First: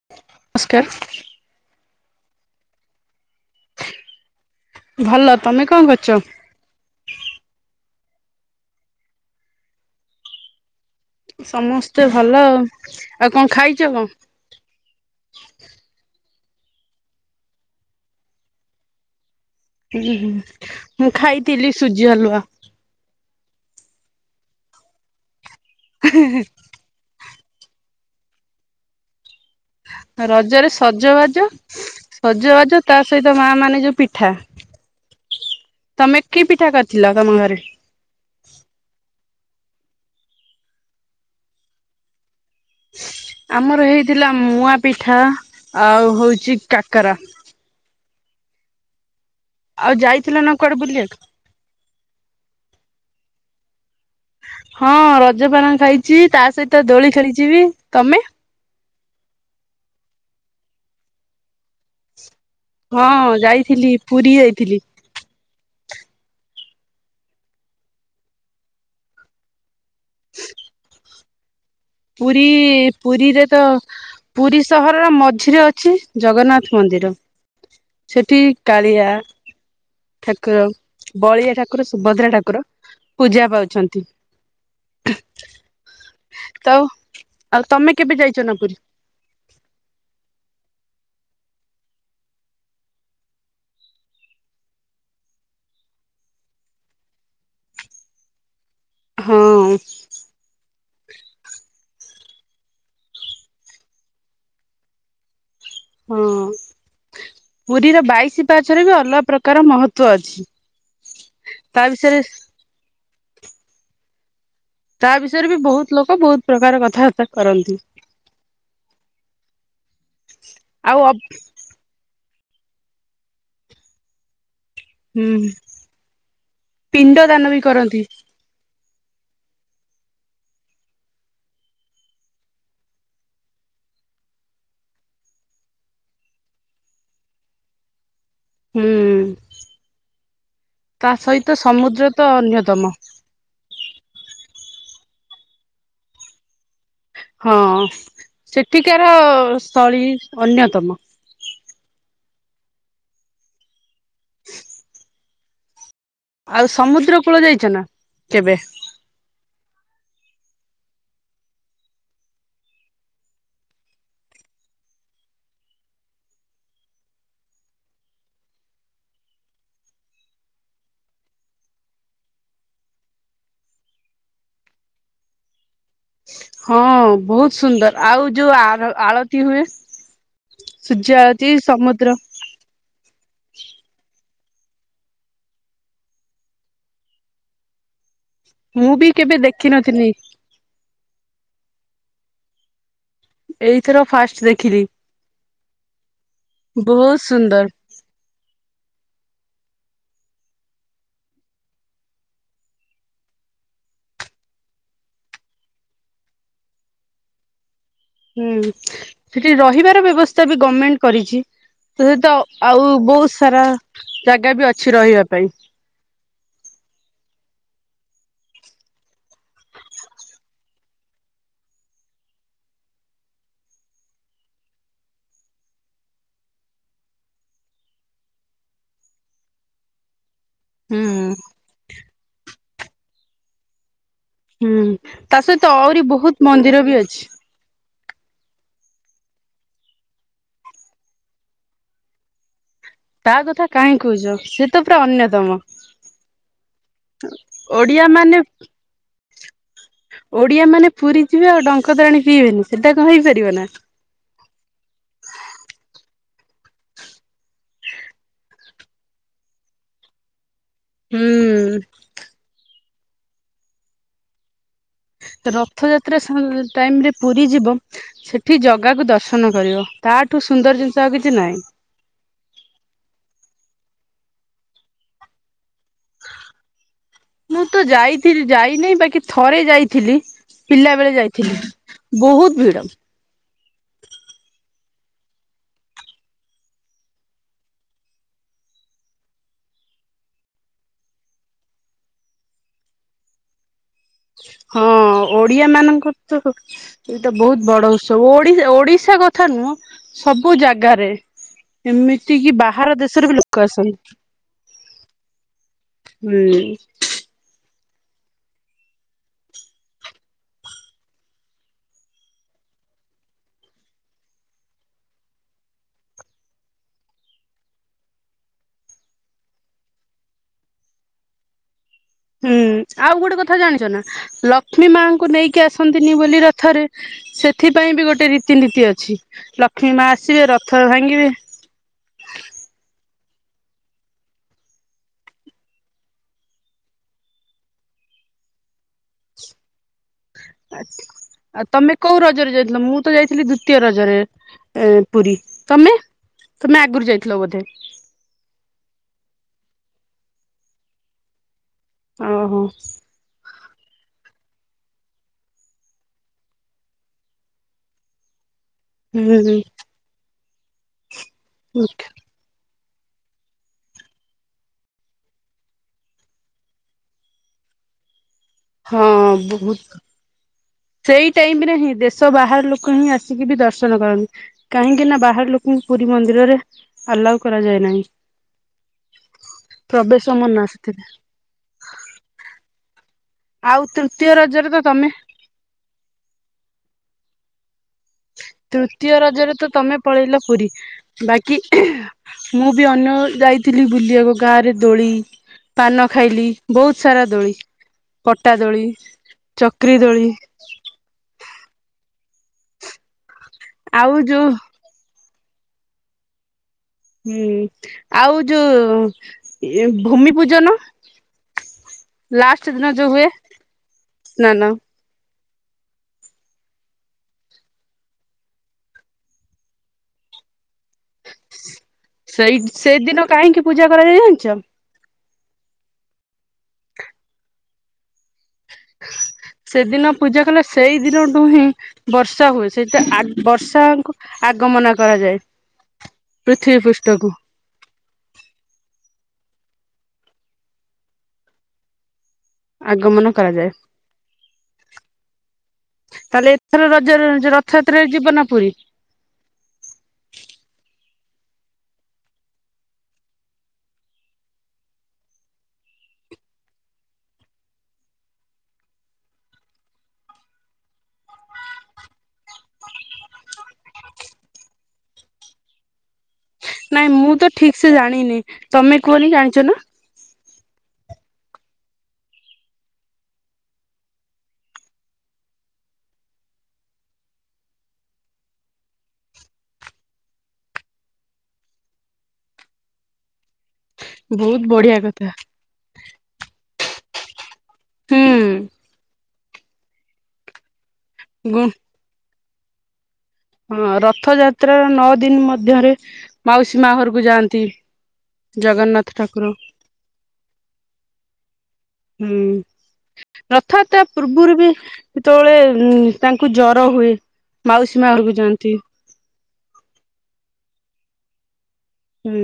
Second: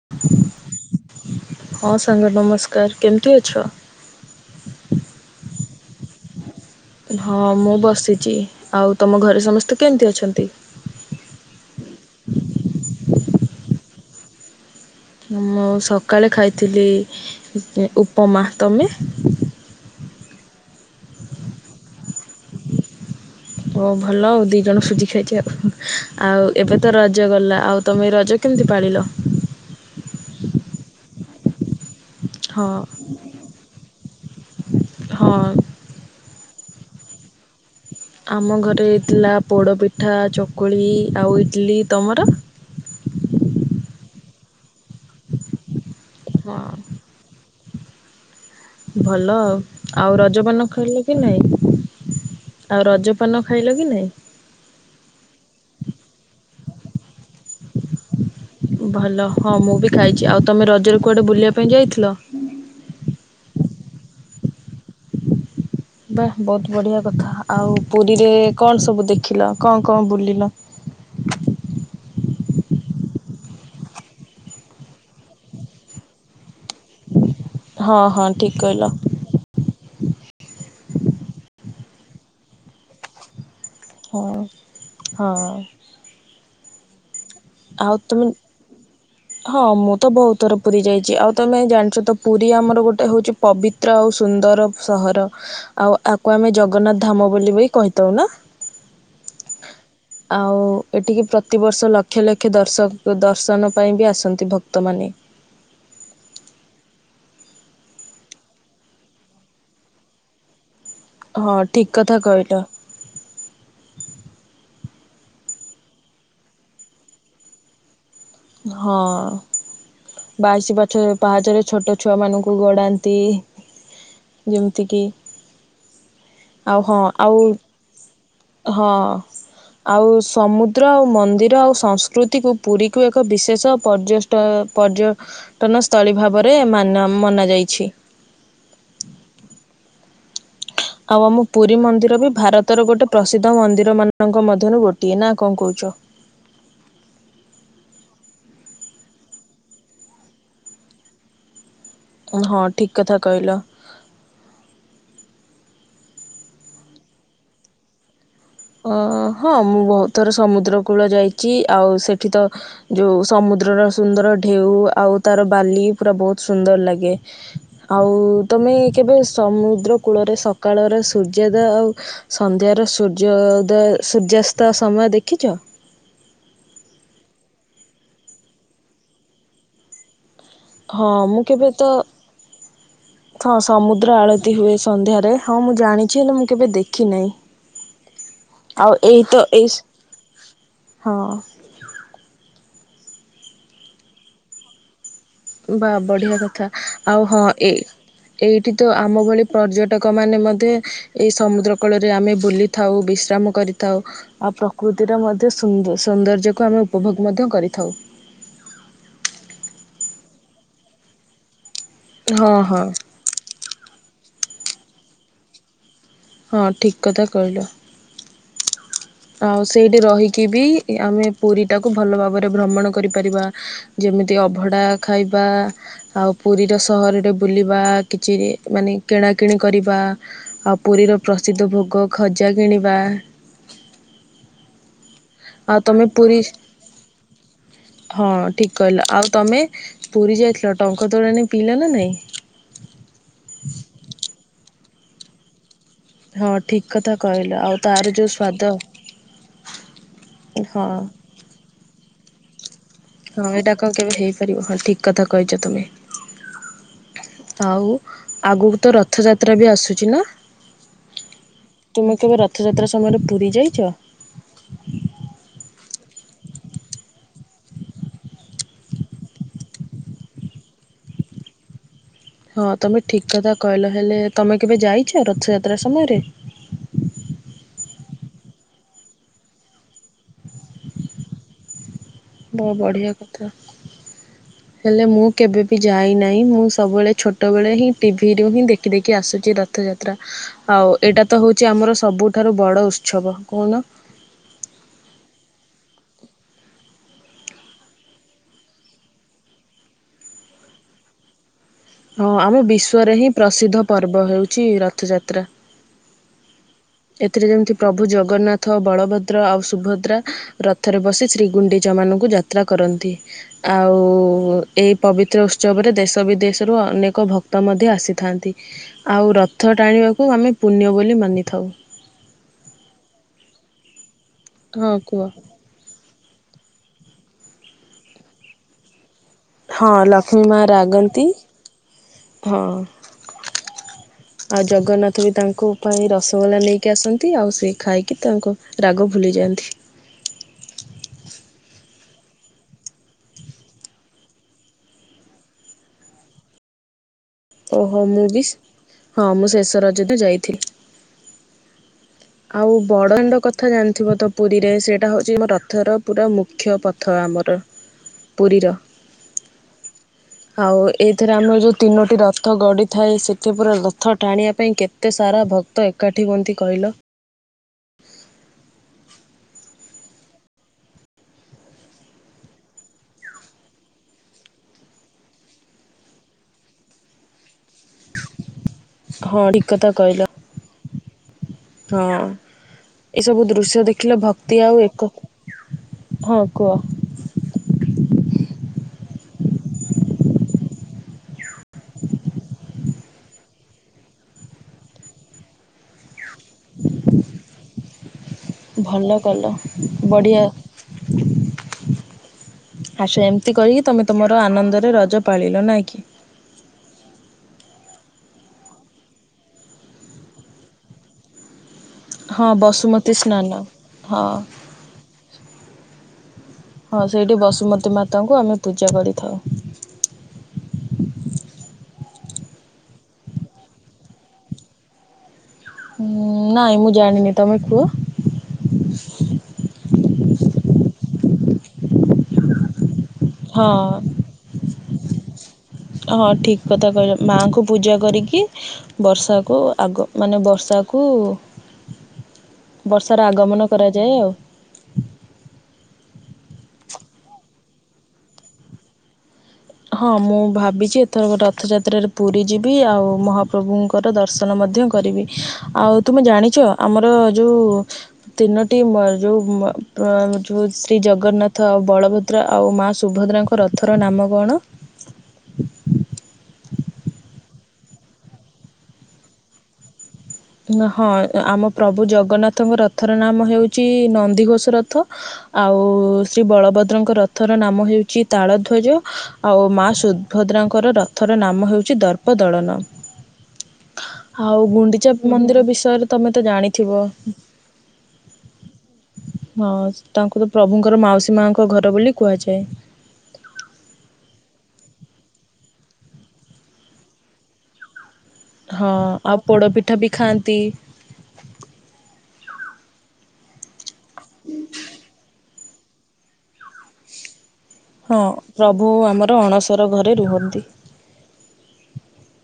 [unintelligible] ହଁ ସାଙ୍ଗ ନମସ୍କାର କେମିତି ଅଛ? ଭଲ ତମେ କଁ କରୁଚ? ହଁ ମୁଁ ବସିଚି, ଆଉ ତମ ଘରେ ସମସ୍ତେ କେମିତି ଅଛନ୍ତି? ସମସ୍ତେ ଭଲ ଆଉ ଆଉ କଁ ଖାଇଛ କଁ? ମୁଁ ସକାଳେ ଖାଇଥିଲି [unintelligible] ଉପମା ତମେ? ହୁଁ ହୁଁ ମୁଁ ଖାଇଥିଲି ସୁଜି ହାଲୁଆ। ଓ ଭଲ ଆଉ ଦିଇଜଣ ସୁଜି ଖାଇଚେ ଆଉ ଆଉ ଏବେ ତ ରଜ ଗଲା, ଆଉ ତମେ ରଜ କେମିତି ପାଳିଲ? ରଜରେ ସଜବାଜ, ହଁ ସଜବାଜ ତା ସହିତ ମା ମାନେ ଯୋଉ ପିଠା। ହଁ। ତମେ କି ପିଠା କରିଥିଲ ତମ ଘରେ? ଆମ ଘରେ ହେଇଥିଲା ପୋଡ଼ପିଠା, ଚକୁଳି, ଆଉ ଇଟିଲି ତମର? ଆମର ହେଇଥିଲା ମୁଆ ପିଠା ଆଉ ହୋଉଛି ହଁ [unintelligible] ଭଲ ଆଉ। ଆଉ ଯାଇଥିଲ ନା ରଜପାନ କୁଆଡେ ଖାଇଲ କି ବୁଲିବାକୁ ନାଇଁ, ଆଉ ରଜପାନ ଖାଇଲ କି ନାଇଁ। ହଁ ରଜପାନ ଖାଇଚି ତା ସହିତ ଦୋଳି ଖେଳିଚି ବି ତମେ। ଭଲ ହଁ ମୁଁ ବି ଖାଇଛି ଆଉ ତମେ ରଜରେ କୁଆଡେ ବୁଲିବା ପାଇଁ ଯାଇଥିଲ? ହଁ ଯାଇଥିଲି ପୁରୀ ଯାଇଥିଲି। ବା ବୋହୁତ ବଢିଆ କଥା, ଆଉ ପୁରୀରେ କଣ ସବୁ ଦେଖିଲ କଁ କଁ ବୁଲିଲ? ପୁରୀ ପୁରୀରେ ତ ପୁରୀ ସହରର ମଝିରେ ଅଛି ଜଗନ୍ନାଥ ମନ୍ଦିର। ହଁ ହଁ ସେଠି ଠିକ କହିଲ କାଳିଆ ଠାକୁର ବଳିଆ ଠାକୁର ସୁଭଦ୍ରା ଠାକୁର ପୂଜା ପାଉଛନ୍ତି। [unintelligible] ହଁ। [unintelligible] ତମେ ଆଉ କେବେ [unintelligible] ଯାଇଛ ନା ପୁରୀ? ହଁ ମୁଁ ତ ବୋହୁତ ଥର ପୁରୀ ଯାଇଛି, ଆଉ ତମେ ଜାଣିଚ ତ ପୁରୀ ଆମର ଗୋଟେ ହୋଉଚି ପବିତ୍ର ଆଉ ସୁନ୍ଦର ସହର ଆଉ ୟାକୁ ଆମେ ଜଗନ୍ନାଥ ଧାମ ବୋଲି ବି କହିଥାଉ ନା। ହଁ। ଆଉ ଏଠିକି ପ୍ରତିବର୍ଷ ଲକ୍ ଲକ୍ଷ ଲକ୍ଷ ଦର୍ଶକ ଦର୍ଶନ ପାଇଁ ବି ଆସନ୍ତି ଭକ୍ତମାନେ। ହଁ ପୁରୀର ବାଇଶି ପାହାଚରେ ବି ଅଲଗା ପ୍ରକାର ମହତ୍ଵ ଅଛି। ହଁ ତା ଠିକ୍ ବିଷୟରେ କଥା କହିଲ। ତା ବିଷୟରେ ବି ବୋହୁତ୍ ଲୋକ ବୋହୁତ୍ ପ୍ରକାର କଥାବାର୍ତ୍ତା କରନ୍ତି। ହଁ ବାଇଶି ଆଉ ପଛ ଅବ୍ ପାହାଚରେ ଛୋଟୋ ଛୁଆମାନଙ୍କୁ ଗଡ଼ାନ୍ତି ଯେମିତିକି ହୁଁ ଆଉ ହଁ ପିଣ୍ଡ ଦାନ ଆଉ ବି କରନ୍ତି ହଁ ଆଉ ସମୁଦ୍ର ଆଉ ମନ୍ଦିର ଆଉ ସଂସ୍କୃତିକୁ ପୁରୀ କୁ ଏକ ବିଶେଷ ପର୍ଯ୍ୟଷ୍ଟ ପର୍ଯ୍ୟ ଟନ ସ୍ଥଳୀ ଭାବରେ ମାନ୍ୟ ମନା ଯାଇଛି। ହୁଁ। ତା ଆଉ ଆମ ସହିତ ପୁରୀ ସମୁଦ୍ର ମନ୍ଦିର ତ ବି ଅନ୍ୟତମ ଭାରତର ଗୋଟେ ପ୍ରସିଦ୍ଧ ମନ୍ଦିରମାନଙ୍କ ମଧ୍ୟରୁ ଗୋଟିଏ ନା କଣ କହୁଚ? ହଁ ସେଠିକାର ସ୍ଥଳୀ ଅନ୍ୟତମ। ହଁ ଠିକ୍ କଥା କହିଲ। [inaudible] ଆଉ ସମୁଦ୍ର କୂଳ ଯାଇଚ ନା କେବେ? ହଁ ହଁ ମୁଁ ବହୁତ୍ ଥରେ ସମୁଦ୍ର କୂଳ ଯାଇଚି ଆଉ ସେଠି ତ ଯୋଉ ସମୁଦ୍ରର ସୁନ୍ଦର ଢ଼େଉ ଆଉ ତାର ବାଲି ପୁରା ବୋହୁତ୍ ସୁନ୍ଦର ଲାଗେ। ଆଉ ତମେ କେବେ ସମୁଦ୍ର କୂଳରେ ସକାଳର ସୂର୍ଯ୍ୟୋଦୟ ଆଉ ସନ୍ଧ୍ୟାର ସୂର୍ଯ୍ୟୋଦୟ ସୂର୍ଯ୍ୟାସ୍ତ ସମୟ ଦେଖିଚ? ହଁ ବୋହୁତ୍ ସୁନ୍ଦର ଆଉ ଯୋଉ ଆର ଆଳତୀ ହୁଏ ହଁ ସୂର୍ଯ୍ୟ ମୁଁ ଆଳତୀ କେବେ ତ ସମୁଦ୍ର ହଁ ସମୁଦ୍ର ଆଳତୀ ହୁଏ ସନ୍ଧ୍ୟାରେ ହଁ ମୁଁ ଜାଣିଛି ହେଲେ ମୁଁ କେବେ ଦେଖି ନେଇଁ। ମୁଁ ବି କେବେ ଏଇ ଦେଖିନଥିଲି ହଁ। ଏଇ ଥର ଫାଷ୍ଟ୍ ଦେଖିଲି। ବାଃ ବଢ଼ିଆ କଥା ବହୁତ ଆଉ ହଁ ସୁନ୍ଦର ଏଇ ଏଇଠି ତ ଆମ ଭଳି ପର୍ଯ୍ୟଟକ ମାନେ ମଧ୍ୟେ ଏଇ ସମୁଦ୍ର କୂଳରେ ଆମେ ବୁଲି ବସି ଥାଉ ବିଶ୍ରାମ କରିଥାଉ। ଆଉ ପ୍ରକୃତିର ମଧ୍ୟ ସୁନ୍ଦର୍ ସୌନ୍ଦର୍ଯ୍ୟକୁ ଆମେ ଉପଭୋଗ ମଧ୍ୟ କରିଥାଉ। ହୁଁ ସେଠି ରହିବାର ବ୍ୟବସ୍ଥା ବି ଗମେଣ୍ଟ୍ କରିଛି। ସେଇ ତ ହଁ ହଁ ଆଉ ବୋହୁତ୍ ସାରା ଜାଗା ବି ଅଛି ରହିବା ପାଇଁ। ହଁ ଠିକ୍ କଥା କହିଲ। ଆଉ ସେଇଠି ରହିକି ବି ଏ ଆମେ ପୁରୀଟାକୁ ଭଲ ଭାବରେ ଭ୍ରମଣ କରିପାରିବା। ଯେମିତି ଅଭଡ଼ା ଖାଇବା ଆଉ ପୁରୀର ସହରରେ ବୁଲିବା କିଛି ମାନେ କିଣାକିଣି କରିବା ଆଉ ହୁଁ ପୁରୀର ପ୍ରସିଦ୍ଧ ଭୋଗ ଖଜା କିଣିବା ହୁଁ ତା ସହିତ ଆଉ ଆହୁରି ତମେ ବୋହୁତ୍ ପୁରୀ ମନ୍ଦିର ବି ଅଛି। ହଁ ଠିକ୍ କହିଲ ଆଉ ତମେ ପୁରୀ ଯାଇଥିଲ ଡ଼ଙ୍କ ତୋରାଣି ପିଇଲ ନା ନାଇଁ? ତା କଥା କାହିଁ କହୁଛ ସେ ତ ପୁରା ଅନ୍ୟତମ। ହଁ ଠିକ୍ କଥା କହିଲ ଆଉ ତାର ଯୋଉ ସ୍ଵାଦ ଓଡ଼ିଆ ହଁ ମାନେ ପୁରୀ ଯିବେ ଆଉ ଡଙ୍କ ତୋରାଣି ପିଇବେନି ସେଟା କଣ ହେଇ ପାରିବ? ହଁ ଏଇଟା କଣ କେବେ ହେଇପାରିବ ହଁ ଠିକ୍ କଥା କହିଚ ତୁମେ। ଆଉ ଆଗୁକୁ ତ ରଥଯାତ୍ରା ବି ଆସୁଛି ନା? ହୁଁ। ତୁମେ କେବେ ରଥ ଯାତ୍ରା ସମୟରେ ପୁରୀ ଯାଇଚ? ରଥ ଯାତ୍ରା ସମ୍ ଟାଇମ୍ ରେ ପୁରୀ ଯିବ ସେଠି ଜଗାକୁ ଦର୍ଶନ କରିବ ତା ଠୁ ସୁନ୍ଦର୍ ଜିନିଷ ଆଉ କିଛି ନାହିଁ। ହଁ ତମେ ଠିକ କଥା କହିଲ ହେଲେ ତମେ କେବେ ଯାଇଛ ରଥଯାତ୍ରା ସମୟରେ ମୁଁ ତ ଯାଇଥିଲି ଯାଇନେହି ବାକି ଥରେ ଯାଇଥିଲି ପିଲା ବେଳେ ଯାଇଥିଲି। ବହୁତ ବଢ଼ିଆ କଥା। [unintelligible] ହେଲେ ମୁଁ କେବେ ଭି ଯାଇନାହିଁ ମୁଁ ସବୁବେଳେ ଛୋଟବେଳେ ହିଁ ଟିଭିରୁ ହିଁ ଦେଖି ଦେଖି ଆସୁଛି ର ରଥଯାତ୍ରା ଆଉ ଏଇଟା ତ ହଉଛି ଆମର ସବୁଠାରୁ ବଡ ଉତ୍ସବ କହୁନ ହଁ ଓଡିଆମାନଙ୍କର ତ ଏଇଟା ବହୁତ ବଡ ଉତ୍ସବ ଓଡ଼ି ଓଡିଶା କଥା ନୁହଁ ସବୁ ଜାଗାରେ। ହଁ ଏମିତି କି ଆମ ବାହାର ବିଶ୍ୱରେ ହିଁ ଦେଶରୁ ବି ଲୋକ ପ୍ରସିଦ୍ଧ ଆସନ୍ତି। ପର୍ବ ହେଉଛି ରଥଯାତ୍ରା ହୁଁ। ଏଥିରେ ଯେମିତି ପ୍ରଭୁ ଜଗନ୍ନାଥ ବଳଭଦ୍ର ଆଉ ସୁଭଦ୍ରା ରଥରେ ବସି ଶ୍ରୀ ଗୁଡିଚାମାନଙ୍କୁ ଯାତ୍ରା କରନ୍ତି। ଆଉ ଏଇ ପବିତ୍ର ଉତ୍ସବରେ ଦେଶ ବିଦେଶରୁ ଅନେକ ଭକ୍ତ ମଧ୍ୟ ଆସିଥାନ୍ତି। ଆଉ ରଥ ଟାଣିବାକୁ ଆମେ ପୁଣ୍ୟ ବୋଲି ମାନିଥାଉ। ହୁଁ ଆଉ ଗୋଟେ କଥା ଜାଣିଛ ନା ହଁ ଲକ୍ଷ୍ମୀମାଙ୍କୁ କୁହ ନେଇ କି ଆସନ୍ତିନି ବୋଲି ରଥରେ ସେଥିପାଇଁ ବି ଗୋଟେ ରୀତିନୀତି ଅଛି। ଲକ୍ଷ୍ମୀ ମା ଆସିବେ ରଥ ଭାଙ୍ଗିବେ ହଁ। [inaudible] ଆଉ ଜଗନ୍ନାଥ ବି ତାଙ୍କ ପାଇଁ ରସଗୋଲା ନେଇକି ଆସନ୍ତି। ଆଉ ସେ ଖାଇକି ତାଙ୍କ ରାଗ ଭୁଲିଯାଆନ୍ତି। ଆଛା ଆଉ ତମେ କୋଉ ରଜରେ ଯାଇଥିଲ ମୁଁ ତ ଯାଇଥିଲି ଦ୍ଵିତୀୟ ରଜରେ ଏ ପୁରୀ, ତମେ? ତମେ ଆଗରୁ ଯାଇଥିଲ ବୋଧେ? ଓହ ମୁଁ ବିଶ୍, ହଁ ମୁଁ ଶେଷ ରଜରେ ଯାଇଥିଲି। ଓହୋ ଆଉ ବଡଦାଣ୍ଡ କଥ ଥା ଜାଣିଥିବ ତ ପୁରୀରେ ସେଇଟା ହେଉଛି ଆମ ରଥର ପୁରା ମୁଖ୍ୟ ପଥ ଆମର। ପୁରୀର ହୁଁ ହୁଁ ଆଉ ଏଇଥିରେ ଆମର ଯୋଉ ତିନୋଟି ରଥ ଗଡିଥାଏ ସେ ଏତ ପୁରା ରଥ ଟାଣିବା ପାଇଁ କେତେ ସାରା ଭକ୍ତ ଏକାଠି ହୁଅନ୍ତି କହିଲ। ହଁ ବହୁତ ସେଇ ଟାଇମରେ ହିଁ ଦେଶ ବାହାରୁ ଲୋକ ହିଁ ଆସିକି ବି ଦର୍ଶନ କରନ୍ତି। କାହିଁକି ନା ବାହାର ଲୋକଙ୍କୁ ପୁରୀ ମନ୍ଦିରରେ ଆଲାଉ କରାଯାଏ ନାହିଁ। ହଁ ଠିକ କଥା କହିଲ ପ୍ରବେଶ ମନା ସେଥିରେ ହଁ ଏ ସବୁ ଦୃଶ୍ୟ ଆଉ ଦେଖିଲେ ତୃତୀୟ ଭକ୍ତି ରଜରେ ତ ଆଉ ତମେ ଏକ ହଁ କୁହ? ତୃତୀୟ ରଜରେ ତ ତମେ ପଳେଇଲ ପୁରୀ ବାକି ମୁଁ ବି ଅନ୍ୟ ଯାଇଥିଲି ବୁଲିବାକୁ, ଗାଁରେ ଦୋଳି ପାନ ଖାଇଲି ବହୁତ ସାରା ଦୋଳି ପଟା ଦୋଳି ଚକ୍ରୀ ଦୋଳି ଆ ସେ ଏମତି କରିକି ତମେ ଆଉ ତମର ଯୋଉ ଆନନ୍ଦରେ ରଜ ପାଳିଲ ନାଇଁ କି! ହୁଁ ଆଉ ଯୋଉ ଇଏ ଭୂମି ପୂଜନ ହଁ ଲାଷ୍ଟ ଦିନ ବସୁମତୀ ଯୋଉ ହୁଏ ସ୍ନାନ ହଁ ନା ନା ହଁ ସେଇଠି ବସୁମତୀ ମାତାଙ୍କୁ ଆମେ ପୂଜା କରିଥାଉ। ସେଇ ସେଇଦିନ କାହିଁକି ପୂଜା କରାଯାଇ ଜାଣିଛ? ଉଁ ନାଇଁ ମୁଁ ଜାଣିନି ତମେ କୁହ ସେଦିନ ପୂଜା କଲେ ସେଇ ଦିନଠୁ ହିଁ ବର୍ଷା ହୁଏ। ସେଇଟା ଆଗ ହଁ ବର୍ଷାଙ୍କୁ ଆଗମନା କରାଯାଏ। ହଁ ଠିକ ପୃଥିବୀ କଥା କହିଲ ପୃଷ୍ଠକୁ ମାଆଙ୍କୁ ପୂଜା କରିକି ବର୍ଷାକୁ ଆଗ ମାନେ ବର୍ଷାକୁ ବର୍ଷାର ଆଗମନ କରାଯାଏ ଆଉ। ତାହେଲେ ଏଥରର ରଜରେ ଯୋଉ ରଥଯାତ୍ରାରେ ଯିବ ନା ପୁରୀ? ହଁ ମୁଁ ଭାବିଛି ଏଥରକ ରଥଯାତ୍ରାରେ ପୁରୀ ଯିବି ଆଉ ମହାପ୍ରଭୁ ଙ୍କର ଦର୍ଶନ ମଧ୍ୟ କରିବି ଆଉ ତୁମେ ଜାଣିଛ ଆମର ଯୋଉ ତିନୋଟି ମ ଯୋଉ ମ-ମ ଯୋଉ ଶ୍ରୀଜଗନ୍ନାଥ ଆଉ ବଳଭଦ୍ ଦ୍ର ଆଉ ମା ସୁଭଦ୍ରାଙ୍କ ରଥର ନାମ କଣ? ନାଇଁ ମୁଁ ତ ଠିକସେ ଜାଣିନି, ତମେ କୁହନି ଜାଣିଛ ନା? ନା ହଁ, ଆମ ପ୍ରଭୁ ଜଗନ୍ନାଥଙ୍କ ରଥର ନାମ ହେଉଛି ନନ୍ଦିଘୋଷ ରଥ ଆଉ ଶ୍ରୀବଳଭଦ୍ରଙ୍କ ରଥର ନାମ ହେଉଛି ତାଳଧ୍ୱଜ ଆଉ ମା ସୁଦଭଦ୍ରାଙ୍କର ରଥର ନାମ ହେଉଛି ଦର୍ପଦଳନ। [inaudible] ଆଉ ବହୁତ ବଢିଆ ଗୁଣ୍ଡିଚା କଥା। ମନ୍ଦିର ବିଷୟରେ ତମେ ତ ଜାଣିଥିବ? ହୁଁ। ହଁ, ତାଙ୍କୁ ତ ପ୍ରଭୁଙ୍କର ମାଉସୀ ହଁ ମାଙ୍କ ଘର ବୋଲି କୁହାଯାଏ। ହଁ, ରଥଯାତ୍ରାର ନଅ ଦିନ ମଧ୍ୟରେ ମାଉସୀ ମା ଘରକୁ ଯାଆନ୍ତି। ହଁ, ଜଗନ୍ନାଥ ଆଉ ଠାକୁର ପୋଡ଼ପିଠା ବି ଖାଆନ୍ତି। ହୁଁ। ରଥଯାତ୍ରା ପୂର୍ବୁରୁ ବି ଯେତେବେଳେ ଉମ୍ ତାଙ୍କୁ ଜ୍ଵର ହୁଏ। ମାଉସୀ ମା ହଁ ଘରକୁ ଯାଆନ୍ତି ପ୍ରଭୁ ଆମର ଅଣସର ଘରେ ରୁହନ୍ତି। ହୁଁ।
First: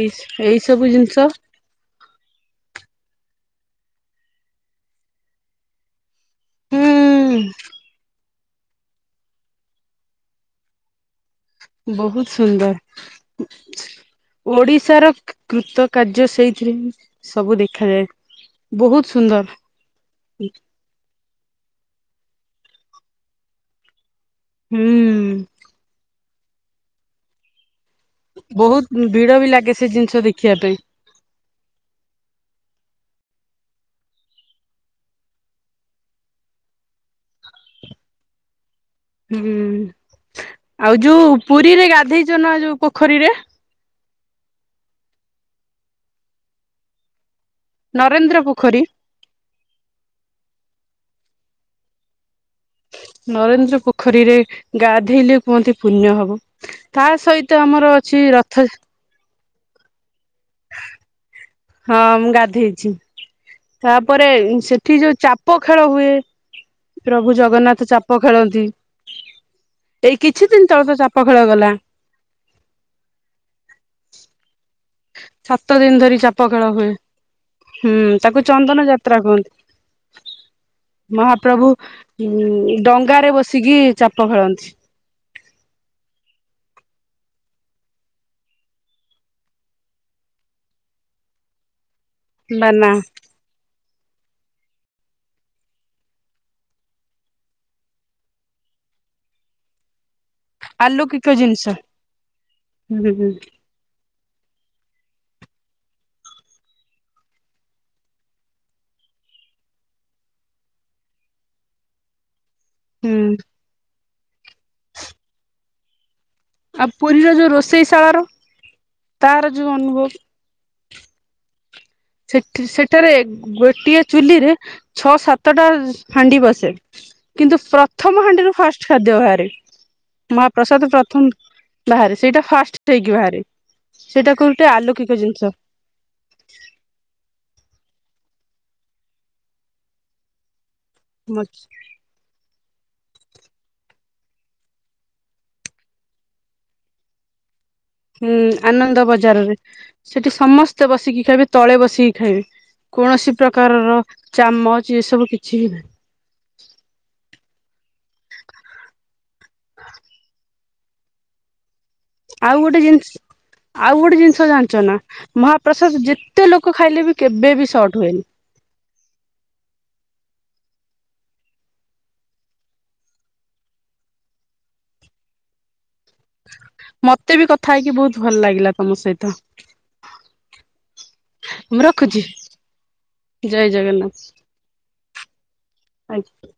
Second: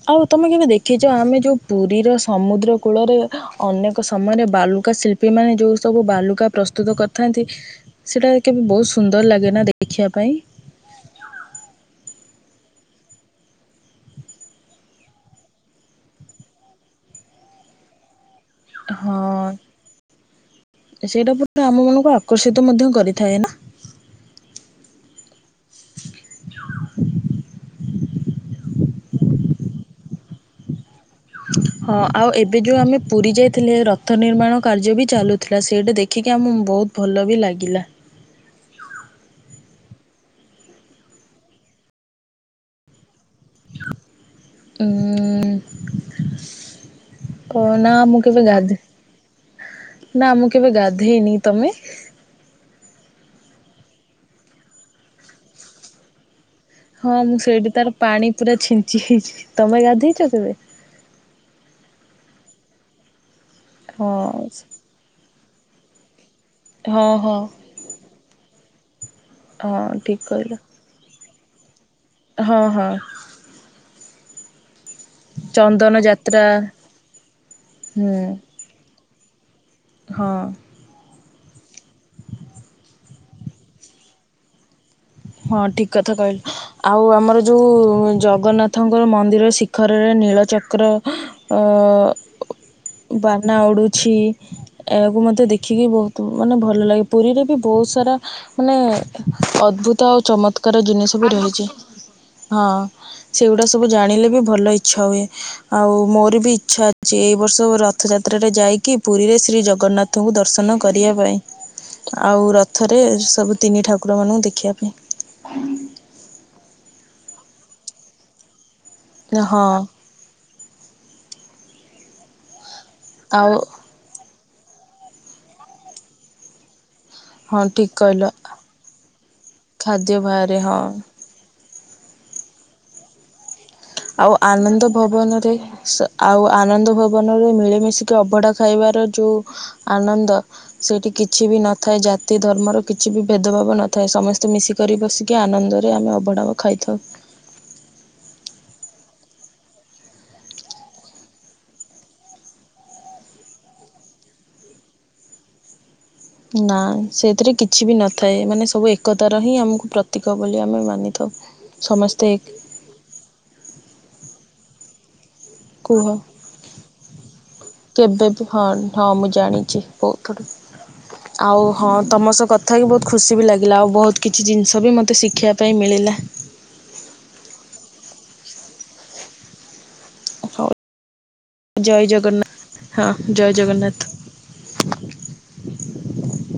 ଏଇ ଆଉ ତମେ ଏଇ କେବେ ସବୁ ଦେଖିଛ, ଜିନିଷ ଆମେ ଯୋଉ ପୁରୀର ସମୁଦ୍ରକୂଳରେ, ଅନେକ ସମୟରେ ବାଲୁକାଶିଳ୍ପୀମାନେ ଯୋଉ ସବୁ ବାଲୁକା ହୁଁ ପ୍ରସ୍ତୁତ କରି ଥାନ୍ତି, ସେଇଟା କେବେ ବହୁତ ସୁନ୍ଦର ଲାଗେନା ଦେ-ଦେଖିଆ ପାଇଁ। ବହୁତ ସୁନ୍ଦର। ଓଡ଼ିଶାର କୃ-କୃତକାର୍ଯ୍ୟ ସେଇଥିରେ ସବୁ ଦେଖାଯାଏ। ବହୁତ ହଁ, ସୁନ୍ଦର ସେଇଟା ପୁଣି ତ ଆମମାନଙ୍କୁ ଆକର୍ଷିତ ମଧ୍ୟ କରିଥାଏ ନା। ହୁଁ। ବହୁତ ଭିଡ ବି ଲାଗେ ସେ ଜିନିଷ ଦେଖିବା ପାଇଁ। ହଁ। ଆଉ ଏବେ ଯୋଉ ଆମେ ପୁରୀ ଯାଇଥିଲେ ରଥ ନିର୍ମାଣ କାର୍ଯ୍ୟ ବି ଚାଲୁଥିଲା ସେଇଟି ଦେଖ ଦେଖିକି ଆମକୁ ବହୁତ ଭଲ ବି ଲାଗିଲା। ହୁଁ। ଆଉ ଯୋଉ ପୁରୀରେ ଗାଧେଇଛ ନା ଯୋଉ ପୋଖରୀରେ? ଉମ୍ କଉନା ମୁଁ ନରେନ୍ଦ୍ର କେବେ ଗାଧେ ପୋଖରୀ ନାଁ, ମୁଁ କେବେ ଗାଧେଇନି। ତମେ? ନରେନ୍ଦ୍ର ପୋଖରୀରେ ଗାଧେଇଲେ କୁହନ୍ତି ପୁଣ୍ୟ ହବ। ତା ହଁ, ମୁଁ ସହିତ ସେଇଠି ଆମର ତାର ଅଛି ପାଣି ରଥ ପୁରା ଛିଞ୍ଚି ହେଇଛି। ତମେ ଗାଧେଇଛ କେବେ? ହଁ, ମୁଁ ଗାଧେଇଛି। ହଁ ତାପରେ ସେଠି ଯୋଉ ଚାପ ଖେଳ ହୁଏ ହଁ ପ୍ରଭୁ ହଁ ଜଗନ୍ନାଥ ଚାପ ଖେଳନ୍ତି। ହଁ ଏଇ ଠିକ୍ କିଛି କହିଲ ଦିନ ତଳେ ତ ଚାପ ପ ଖେଳ ଗଲା ହଁ ହଁ। ଚନ୍ଦନ ସାତଦିନ ଧରି ଯାତ୍ରା ଚାପ ଖେଳ ହୁଏ। ହୁଁ, ତାକୁ ଚନ୍ଦନ ଯାତ୍ରା କୁହନ୍ତି। ହଁ ମହାପ୍ରଭୁ ଉମ୍ ଡଙ୍ଗାରେ ବସିକି ଚାପ ଖେଳନ୍ତି। ହଁ, ଠିକ କଥା କହିଲ। ଆଉ ଆମର ଯୋଉ ଜଗନ୍ନାଥଙ୍କର ମନ୍ଦିର ଶିଖରରେ ନୀଳଚକ୍ର ଅ ଉ ବା ନା ବାନା ଉଡ଼ୁଛି ଏହାକୁ ମତେ ଦେଖିକି ବହୁତ ମାନେ ଭଲ ଲାଗେ। ପୁରୀରେ ବି ବହୁତ ସାରା ମାନେ ଅଦ୍ଭୁତ ଆଉ ଚମତ୍କା କାର ଜିନିଷ ବି ରହିଛି। ହଁ, ହୁଁ ହୁଁ ସେଗୁଡା ସବୁ ଜାଣିଲେ ବି ଭଲ ଇଚ୍ଛା ହୁଏ ଆଉ ମୋର ବି ଇଚ୍ଛା ଅଛି, ଏଇ ବର୍ଷ ରଥଯାତ୍ରାରେ ଯାଇକି ପୁରୀରେ ଶ୍ରୀ ଜଗନ୍ନାଥ ନ୍ନାଥଙ୍କୁ ଦର୍ଶନ କରିଆ ପାଇଁ ଆଉ ରଥ ଥରେ ସବୁ ତିନି ଠାକୁରମାନଙ୍କୁ ଦେଖିଆ ପାଇଁ। ଆଉ ପୁରୀର ଯୋଉ ରୋଷେଇଶାଳାର, ପାଇଁ ତାର ହଁ ଯୋଉ ଅନୁଭବ ସେଠି-ସେଠାରେ ଆଉ ଗୋଟିଏ ଚୁଲିରେ ଛଅ, ସାତଟା ହାଣ୍ଡି ବସେ। କିନ୍ତୁ ହଁ ଠିକ୍ ପ୍ରଥମ କହିଲ ହାଣ୍ଡିରୁ ଫାଷ୍ଟ ଖାଦ୍ୟ ବାହାରେ, ଖାଦ୍ୟ ବାହାରେ ମହାପ୍ରସାଦ ହଁ ପ୍ରଥମ। ବାହାରେ, ସେଇଟା ଫାଷ୍ଟ ହେଇକି ବାହାରେ, ଆଉ ସେଇଟା ଗୋଟେ ଆନନ୍ଦ ଆଲୌକିକ ଭବନରେ ଜିନିଷ। ଆଉ ଆନନ୍ଦ ଭବନରେ ମିଳିମିଶିକି ଅବଢ଼ା ଖାଇବାର ଯୋଉ ଆନନ୍ଦ! ସେଇଠି କିଛି ବି ନଥାଏ। ଜା ତି ଧର୍ମର କିଛି ବି ଭେଦଭାବ ନଥାଏ, ସମସ୍ତେ ମିଶିକରି ବସିକି ଆନନ୍ଦରେ ଆମେ ଅବଢ଼ା ଖାଇଥାଉ। ହୁଁ, ଆନନ୍ଦ ବଜାରରେ, ସେଠି ସମସ୍ତେ ବସିକି ଖାଇବେ, ତଳେ ବସିକି ଖାଇବେ। କୌଣସି ପ୍ରକାରର ଚାମଚ ଏସବୁ କିଛିବି ନାହିଁ। ନା, ସେଥିରେ କିଛି ବି ନଥାଏ ମାନେ ସବୁ ଏକତାର ହିଁ ଆମକୁ ପ୍ରତୀକ ବୋଲି ଆମେ ମାନିଥାଉ। ସମସ୍ତେ ଆଉ ଗୋଟେ ଜିନିଷ, ଆଉ ଗୋଟେ ଜିନିଷ ଜାଣିଛ ନା? ମହାପ୍ରସାଦ କୁହ ଯେତେ ଲୋକ ଖାଇଲେବି କେବେବି ସଟ ହୁଏନି। କେବେ ବି ହଁ, ହଁ ମୁଁ ଜାଣିଛି ବହୁଥର ଆଉ ହଁ ତମସହ କଥା ହେଇ ବହୁତ ଖୁସି ବି ଲାଗିଲା, ଆଉ ବହୁତ କିଛି ଜିନିଷବି ମୋତେ ଶିଖିବା ପାଇଁ ମିଳିଲା। ମତେବି କଥା ହେଇକି ବହୁତ ଭଲ ଲାଗିଲା ଆପଣଙ୍କ ସହିତ। ହଉ ମୁଁ ଜୟ ରଖୁଛି ଜଗନ୍ନାଥ ହଁ ଜୟ ଜଗନ୍ନାଥ। ଜଗନ୍ନାଥ। ଆଜ୍ଞା